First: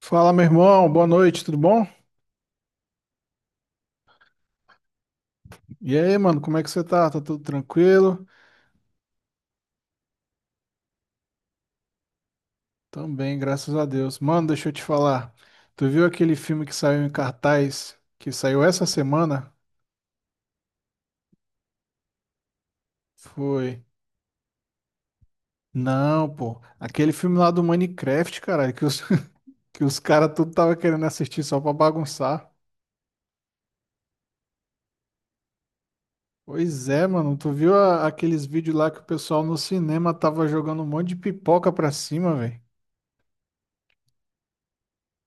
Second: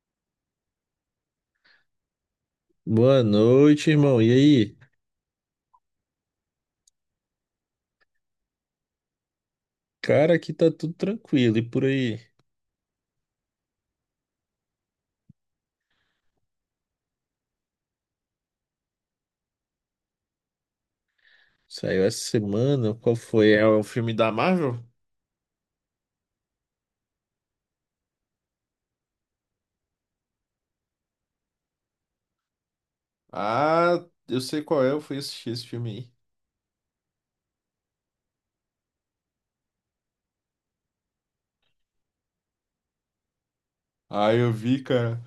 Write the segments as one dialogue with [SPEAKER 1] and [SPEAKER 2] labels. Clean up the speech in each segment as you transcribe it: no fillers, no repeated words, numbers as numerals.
[SPEAKER 1] Fala, meu irmão, boa noite, tudo bom?
[SPEAKER 2] Boa noite, irmão. E aí?
[SPEAKER 1] E aí, mano, como é que você tá? Tá tudo tranquilo?
[SPEAKER 2] Cara, aqui tá tudo tranquilo. E por aí?
[SPEAKER 1] Também, graças a Deus. Mano, deixa eu te falar. Tu viu aquele filme que saiu em cartaz, que saiu essa semana?
[SPEAKER 2] Saiu essa semana? Qual foi? É
[SPEAKER 1] Foi.
[SPEAKER 2] o filme da Marvel?
[SPEAKER 1] Não, pô. Aquele filme lá do Minecraft, caralho, que os caras tudo tava querendo assistir só pra bagunçar.
[SPEAKER 2] Ah, eu sei qual é. Eu fui assistir esse filme aí.
[SPEAKER 1] Pois é, mano, tu viu aqueles vídeos lá que o pessoal no cinema tava jogando um monte de pipoca pra cima, velho?
[SPEAKER 2] Ah, eu vi, cara.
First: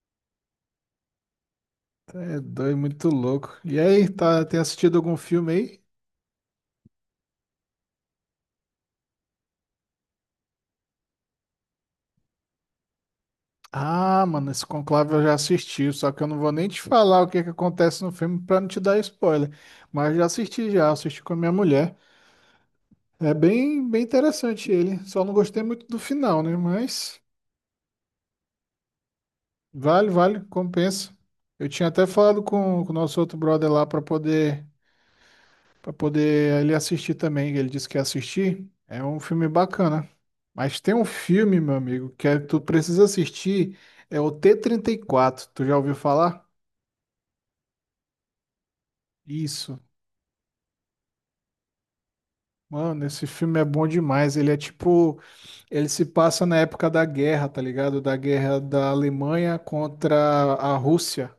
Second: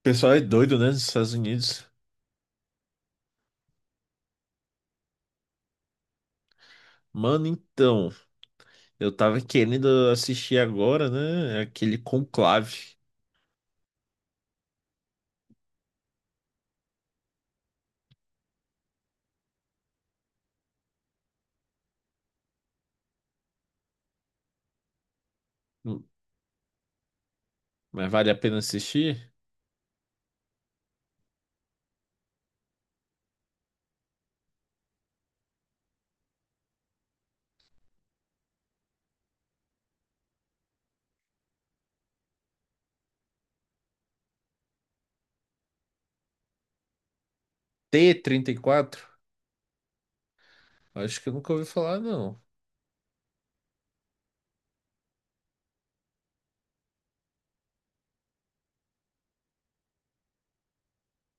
[SPEAKER 2] O pessoal é doido, né? Nos Estados Unidos.
[SPEAKER 1] É doido, muito louco. E aí, tá, tem assistido algum filme aí?
[SPEAKER 2] Mano, então. Eu tava querendo assistir agora, né? Aquele Conclave.
[SPEAKER 1] Ah, mano, esse Conclave eu já assisti, só que eu não vou nem te falar o que que acontece no filme pra não te dar spoiler. Mas já assisti com a minha mulher. É bem, bem interessante ele. Só não gostei muito do
[SPEAKER 2] Hum.
[SPEAKER 1] final, né? Mas
[SPEAKER 2] Mas vale a pena assistir?
[SPEAKER 1] vale, vale, compensa. Eu tinha até falado com o nosso outro brother lá pra poder para poder ele assistir também. Ele disse que ia assistir. É um filme bacana. Mas tem um filme, meu amigo, tu precisa assistir. É o t 34. Tu já ouviu falar?
[SPEAKER 2] T-34.
[SPEAKER 1] Isso.
[SPEAKER 2] Acho que eu nunca ouvi falar, não.
[SPEAKER 1] Mano, esse filme é bom demais. Ele se passa na época da guerra, tá ligado? Da guerra da Alemanha contra a Rússia.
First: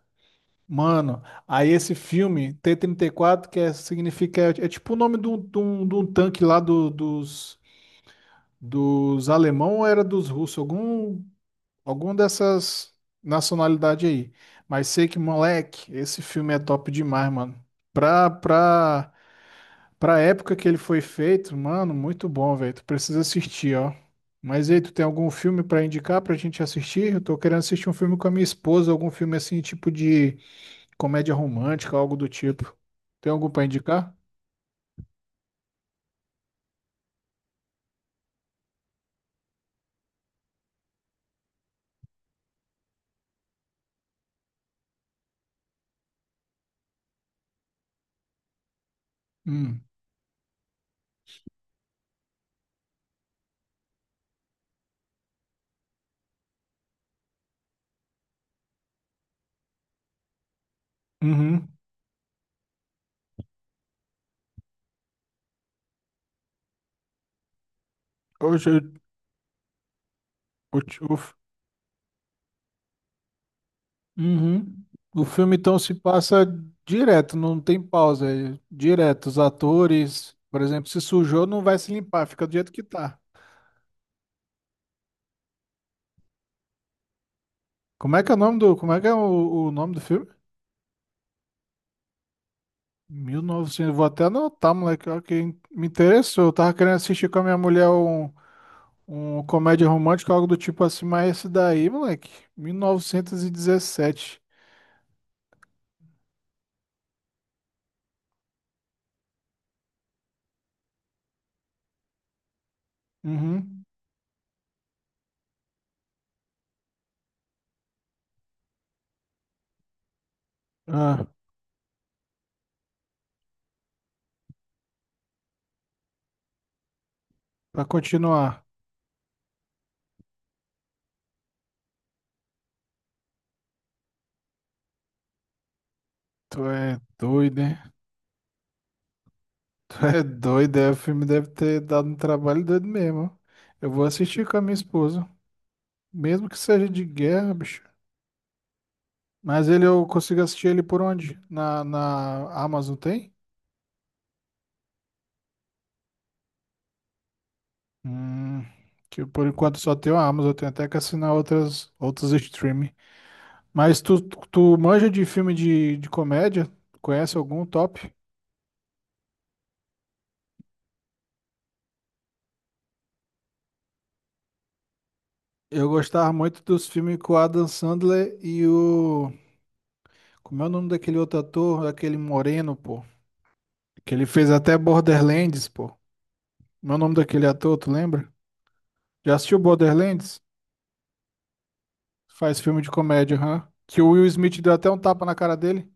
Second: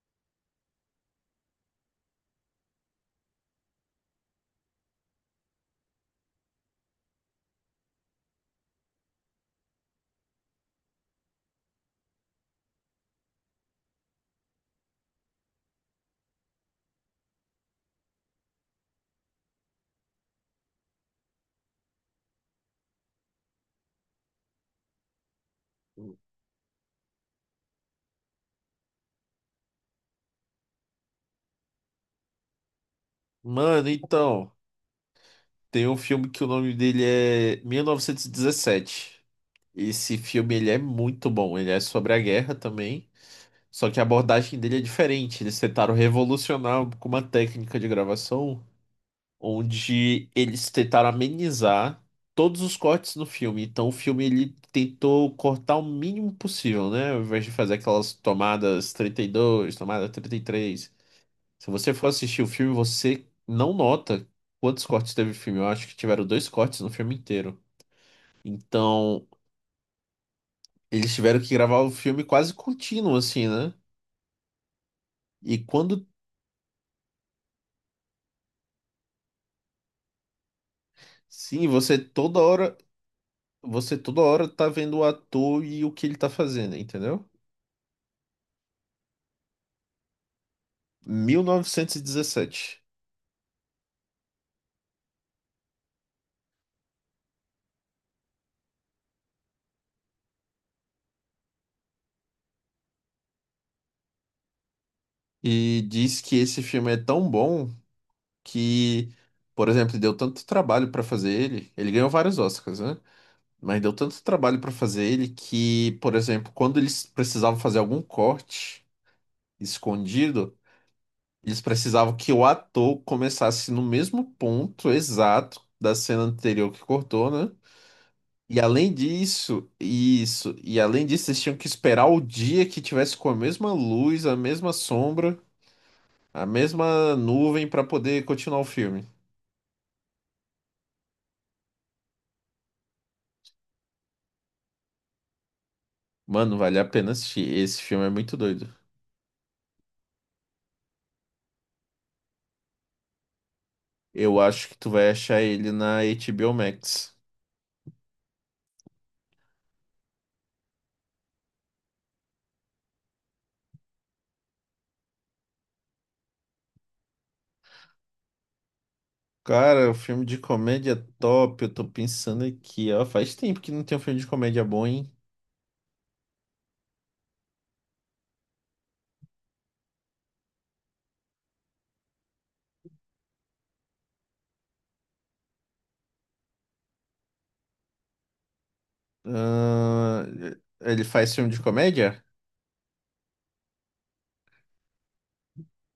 [SPEAKER 1] Mano, aí esse filme, T-34, significa, é tipo o nome de de um tanque dos, dos alemão ou era dos russos? Algum, algum dessas nacionalidade aí. Mas sei que, moleque, esse filme é top demais, mano. Pra, pra Pra época que ele foi feito, mano, muito bom, velho. Tu precisa assistir, ó. Mas e aí, tu tem algum filme pra indicar pra gente assistir? Eu tô querendo assistir um filme com a minha esposa, algum filme assim, tipo de comédia romântica, algo do tipo. Tem algum pra
[SPEAKER 2] Mano,
[SPEAKER 1] indicar?
[SPEAKER 2] então. Tem um filme que o nome dele é 1917. Esse filme ele é muito bom. Ele é sobre a guerra também, só que a abordagem dele é diferente. Eles tentaram revolucionar com uma técnica de gravação
[SPEAKER 1] Hum.
[SPEAKER 2] onde eles tentaram amenizar todos os cortes no filme. Então o filme ele tentou cortar o mínimo possível, né? Ao invés de fazer aquelas tomadas 32, tomada 33,
[SPEAKER 1] Uhum.
[SPEAKER 2] se você for assistir o filme, você não nota quantos cortes teve o filme. Eu acho que tiveram dois cortes no filme inteiro.
[SPEAKER 1] Hoje, eu,
[SPEAKER 2] Então,
[SPEAKER 1] o. ti-
[SPEAKER 2] eles
[SPEAKER 1] o,
[SPEAKER 2] tiveram que gravar o filme quase contínuo, assim, né?
[SPEAKER 1] Uhum. O filme
[SPEAKER 2] E
[SPEAKER 1] então se
[SPEAKER 2] quando...
[SPEAKER 1] passa direto, não tem pausa, é direto. Os atores, por exemplo, se sujou, não
[SPEAKER 2] Sim,
[SPEAKER 1] vai se
[SPEAKER 2] você
[SPEAKER 1] limpar,
[SPEAKER 2] toda
[SPEAKER 1] fica do jeito
[SPEAKER 2] hora.
[SPEAKER 1] que tá.
[SPEAKER 2] Você toda hora tá vendo o ator e o que ele tá fazendo, entendeu?
[SPEAKER 1] Como é que é o nome do, como é que é o nome do filme?
[SPEAKER 2] 1917.
[SPEAKER 1] 1900, vou até anotar, moleque, ó, que me interessou. Eu tava querendo assistir com a minha mulher um comédia romântica, algo do tipo assim, mas esse daí, moleque, 1917.
[SPEAKER 2] E dezessete. E diz que esse filme é tão bom que, por exemplo, deu tanto trabalho pra fazer ele. Ele ganhou vários Oscars, né? Mas
[SPEAKER 1] Uhum.
[SPEAKER 2] deu tanto trabalho para fazer ele que, por exemplo, quando eles precisavam fazer algum corte escondido,
[SPEAKER 1] Ah,
[SPEAKER 2] eles precisavam que o ator começasse no mesmo ponto exato da cena anterior que cortou, né?
[SPEAKER 1] pra
[SPEAKER 2] E
[SPEAKER 1] continuar.
[SPEAKER 2] além disso, isso, e além disso, eles tinham que esperar o dia que tivesse com a mesma luz, a mesma sombra, a
[SPEAKER 1] Tu é
[SPEAKER 2] mesma
[SPEAKER 1] doido,
[SPEAKER 2] nuvem
[SPEAKER 1] hein?
[SPEAKER 2] para poder continuar o filme.
[SPEAKER 1] Tu é doido, é, o filme deve ter dado um trabalho doido mesmo. Eu vou assistir com a minha esposa, mesmo
[SPEAKER 2] Mano,
[SPEAKER 1] que
[SPEAKER 2] vale a
[SPEAKER 1] seja de
[SPEAKER 2] pena assistir.
[SPEAKER 1] guerra,
[SPEAKER 2] Esse
[SPEAKER 1] bicho.
[SPEAKER 2] filme é muito doido.
[SPEAKER 1] Mas ele eu consigo assistir ele por onde? Na Amazon tem?
[SPEAKER 2] Eu acho que tu vai achar ele na HBO Max.
[SPEAKER 1] Hum, que por enquanto só tem a Amazon, eu tenho até que assinar outras outros streaming. Mas tu manja de filme de comédia? Conhece algum top?
[SPEAKER 2] Cara, o filme de comédia é top. Eu tô pensando aqui, ó. Faz tempo que não tem um filme de comédia bom, hein?
[SPEAKER 1] Eu gostava muito dos filmes com o Adam Sandler e o. Como é o nome daquele outro ator? Aquele moreno, pô. Que ele fez até Borderlands, pô. Meu nome daquele ator, tu lembra? Já assistiu
[SPEAKER 2] Ah,
[SPEAKER 1] Borderlands?
[SPEAKER 2] ele faz filme de comédia?
[SPEAKER 1] Faz filme de comédia, hã? Que o Will Smith deu até um tapa na cara dele.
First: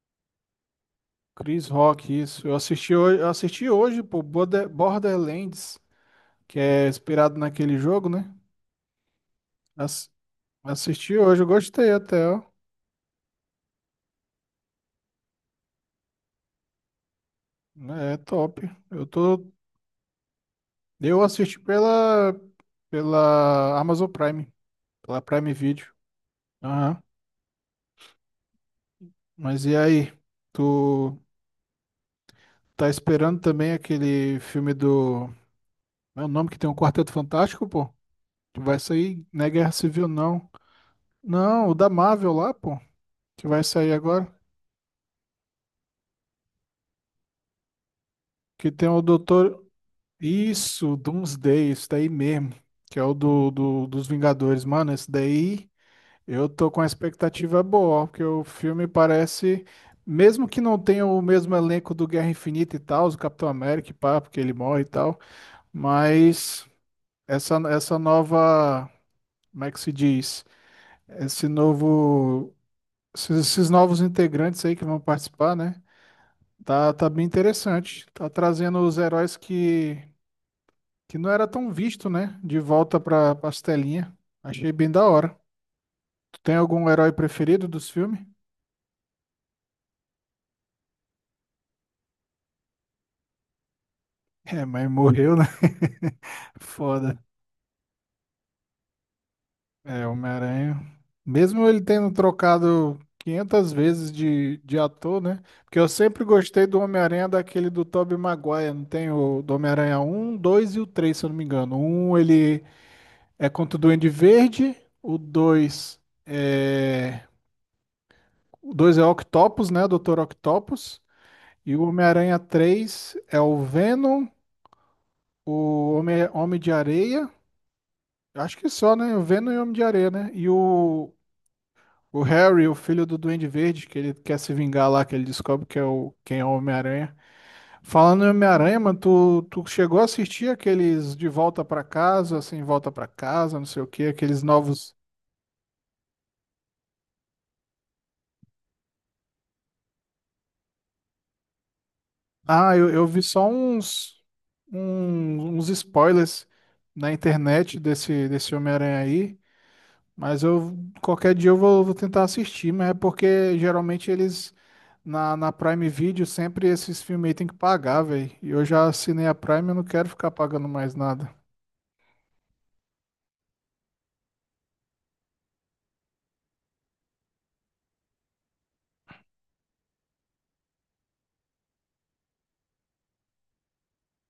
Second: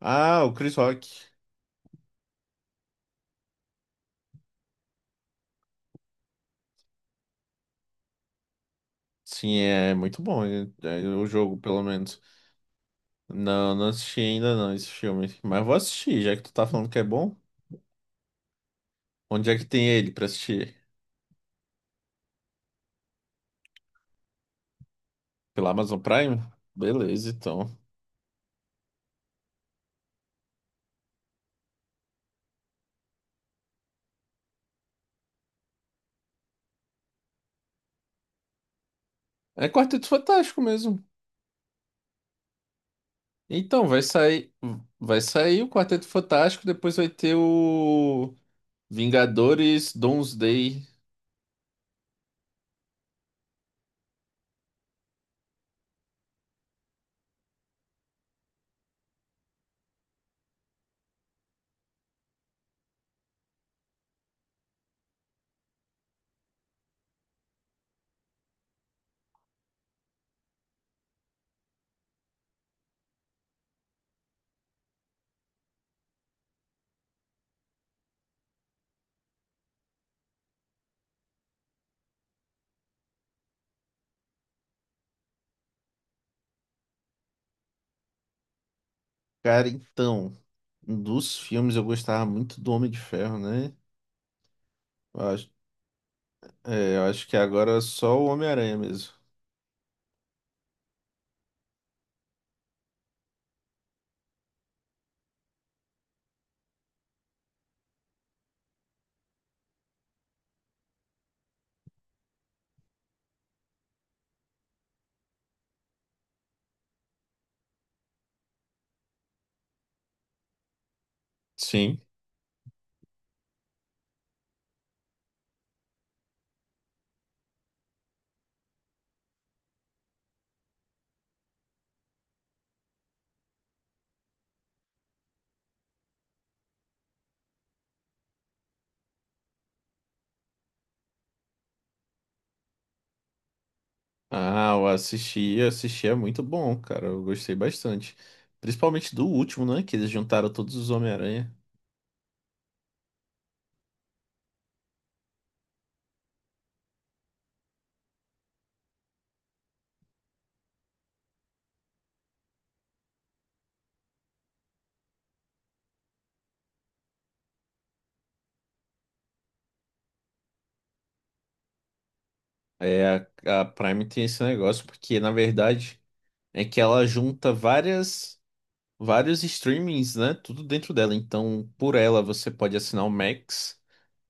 [SPEAKER 2] Ah, o Chris Rock.
[SPEAKER 1] Chris Rock, isso. Eu assisti hoje, pô, Borderlands, que é inspirado naquele jogo, né?
[SPEAKER 2] Sim, é
[SPEAKER 1] Ass-
[SPEAKER 2] muito bom. É, é
[SPEAKER 1] assisti
[SPEAKER 2] o
[SPEAKER 1] hoje, eu
[SPEAKER 2] jogo, pelo
[SPEAKER 1] gostei
[SPEAKER 2] menos.
[SPEAKER 1] até, ó.
[SPEAKER 2] Não, não assisti ainda não esse filme. Mas vou assistir, já que tu tá falando que é bom.
[SPEAKER 1] É top. Eu tô,
[SPEAKER 2] Onde é que tem ele pra assistir?
[SPEAKER 1] eu assisti pela Amazon Prime, pela Prime
[SPEAKER 2] Pela
[SPEAKER 1] Video.
[SPEAKER 2] Amazon Prime?
[SPEAKER 1] Aham.
[SPEAKER 2] Beleza, então.
[SPEAKER 1] Mas e aí? Tu Tá esperando também aquele filme do. É o nome que tem um Quarteto Fantástico, pô? Que vai sair, não é
[SPEAKER 2] É
[SPEAKER 1] Guerra Civil,
[SPEAKER 2] Quarteto
[SPEAKER 1] não.
[SPEAKER 2] Fantástico mesmo.
[SPEAKER 1] Não, o da Marvel lá, pô. Que vai
[SPEAKER 2] Então,
[SPEAKER 1] sair
[SPEAKER 2] vai
[SPEAKER 1] agora.
[SPEAKER 2] sair. Vai sair o Quarteto Fantástico, depois vai ter o...
[SPEAKER 1] Que tem o Doutor.
[SPEAKER 2] Vingadores, Doomsday.
[SPEAKER 1] Isso, Doomsday, isso daí mesmo. Que é o dos Vingadores. Mano, esse daí eu tô com a expectativa boa, ó, porque o filme parece. Mesmo que não tenha o mesmo elenco do Guerra Infinita e tal, o Capitão América, e pá, porque ele morre e tal. Mas essa nova como é que se diz? Esse novo, esses novos integrantes aí que vão participar, né? Tá bem interessante. Tá trazendo os heróis que não era tão visto, né? De volta pra pastelinha. Achei bem da hora. Tu tem algum herói preferido dos filmes?
[SPEAKER 2] Cara, então, um dos filmes eu gostava muito do Homem de Ferro, né?
[SPEAKER 1] É, mas
[SPEAKER 2] Eu
[SPEAKER 1] morreu, né?
[SPEAKER 2] acho, é, eu
[SPEAKER 1] Foda.
[SPEAKER 2] acho que agora é só o Homem-Aranha mesmo.
[SPEAKER 1] É, Homem-Aranha. Mesmo ele tendo trocado 500 vezes de ator, né? Porque eu sempre gostei do Homem-Aranha daquele do Tobey Maguire. Não tem o do Homem-Aranha um, 2 e o 3, se eu não me engano. Um ele é contra o Duende Verde. O 2 é... O 2 é Octopus, né? Doutor Octopus. E o
[SPEAKER 2] Sim.
[SPEAKER 1] Homem-Aranha 3 é o Venom, Homem de Areia. Acho que só, né? O Venom e o Homem de Areia, né? O Harry, o filho do Duende Verde, que ele quer se vingar lá, que ele descobre que quem é o Homem-Aranha. Falando em Homem-Aranha, mano, tu chegou a assistir aqueles De Volta Pra Casa, assim, Volta Pra Casa, não sei o quê, aqueles
[SPEAKER 2] Ah, eu
[SPEAKER 1] novos.
[SPEAKER 2] assisti. É muito bom, cara. Eu gostei bastante. Principalmente do último, né? Que eles juntaram todos os Homem-Aranha.
[SPEAKER 1] Eu vi só uns spoilers na internet desse Homem-Aranha aí. Mas eu qualquer dia eu vou tentar assistir, mas é porque geralmente eles na Prime Video sempre esses filmes aí tem que pagar, velho. E eu já assinei a Prime, eu não quero ficar pagando mais nada.
[SPEAKER 2] É, a Prime tem esse negócio, porque na verdade é que ela junta várias, vários streamings, né? Tudo dentro dela. Então, por ela, você pode assinar o Max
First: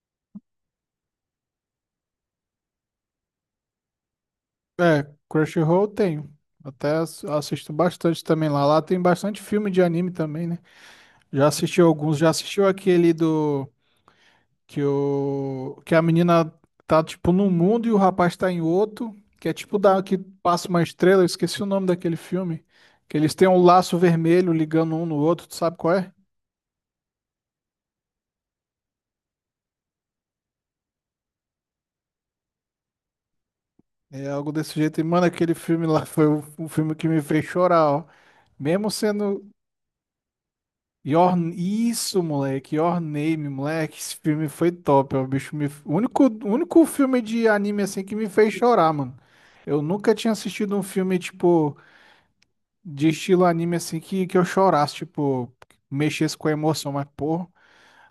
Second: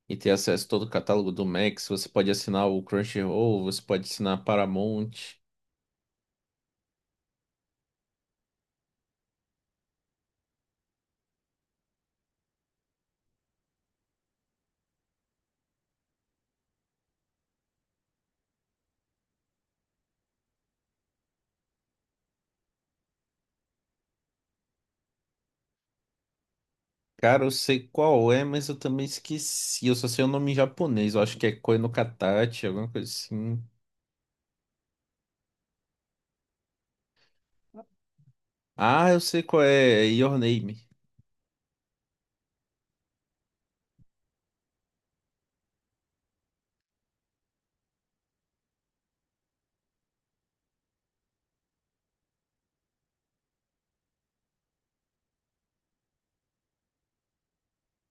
[SPEAKER 2] e ter acesso a todo o catálogo do Max. Você pode assinar o Crunchyroll, você pode assinar a
[SPEAKER 1] É,
[SPEAKER 2] Paramount.
[SPEAKER 1] Crunchyroll eu tenho. Até assisto bastante também lá. Lá tem bastante filme de anime também, né? Já assistiu alguns, já assistiu aquele que a menina tá, tipo, num mundo e o rapaz tá em outro. Que é tipo da, que passa uma estrela, eu esqueci o nome daquele filme. Que eles têm um laço vermelho ligando um no outro, tu sabe qual é?
[SPEAKER 2] Cara, eu sei qual é, mas eu também esqueci. Eu só sei o nome em japonês. Eu acho que é Koi no Katachi, alguma coisa assim.
[SPEAKER 1] É algo desse jeito. E, mano, aquele filme lá foi o filme que me fez chorar, ó. Mesmo
[SPEAKER 2] Ah, eu sei
[SPEAKER 1] sendo.
[SPEAKER 2] qual é. É Your Name.
[SPEAKER 1] Your... Isso, moleque. Your Name, moleque. Esse filme foi top, ó. O bicho me... o único filme de anime assim que me fez chorar, mano. Eu nunca tinha assistido um filme, tipo. De estilo anime assim que eu chorasse, tipo, mexesse com a emoção, mas pô,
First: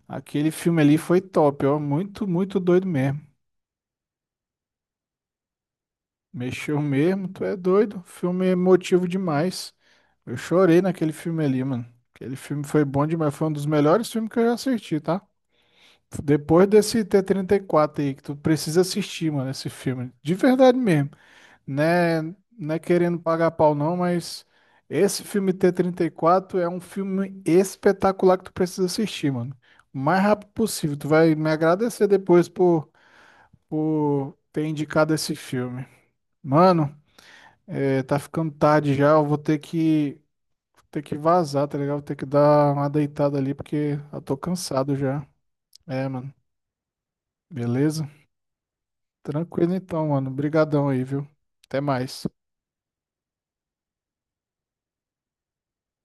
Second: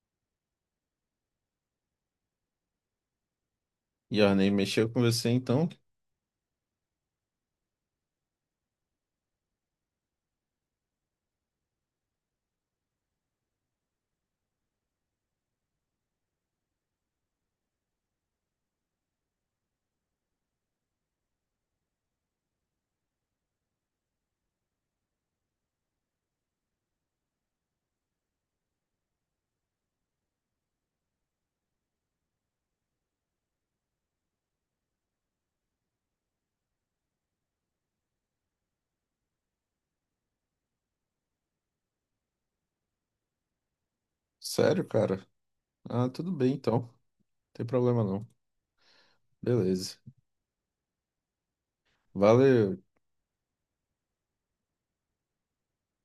[SPEAKER 1] aquele filme ali foi top, ó, muito, muito doido mesmo.
[SPEAKER 2] Your Name mexeu com você, então?
[SPEAKER 1] Mexeu mesmo, tu é doido, filme emotivo demais. Eu chorei naquele filme ali, mano. Aquele filme foi bom demais, foi um dos melhores filmes que eu já assisti, tá? Depois desse T-34 aí, que tu precisa assistir, mano, esse filme. De verdade mesmo. Né, não é querendo pagar pau não, mas esse filme t 34 é um filme espetacular que tu precisa assistir, mano. O mais rápido possível. Tu vai me agradecer depois por ter indicado esse filme. Mano, é, tá ficando tarde já, eu vou ter ter que vazar, tá ligado? Vou ter que dar uma deitada ali porque eu tô
[SPEAKER 2] Sério,
[SPEAKER 1] cansado já.
[SPEAKER 2] cara?
[SPEAKER 1] É,
[SPEAKER 2] Ah, tudo
[SPEAKER 1] mano.
[SPEAKER 2] bem, então. Não tem problema,
[SPEAKER 1] Beleza?
[SPEAKER 2] não.
[SPEAKER 1] Tranquilo
[SPEAKER 2] Beleza.
[SPEAKER 1] então, mano. Brigadão aí, viu? Até mais.
[SPEAKER 2] Valeu.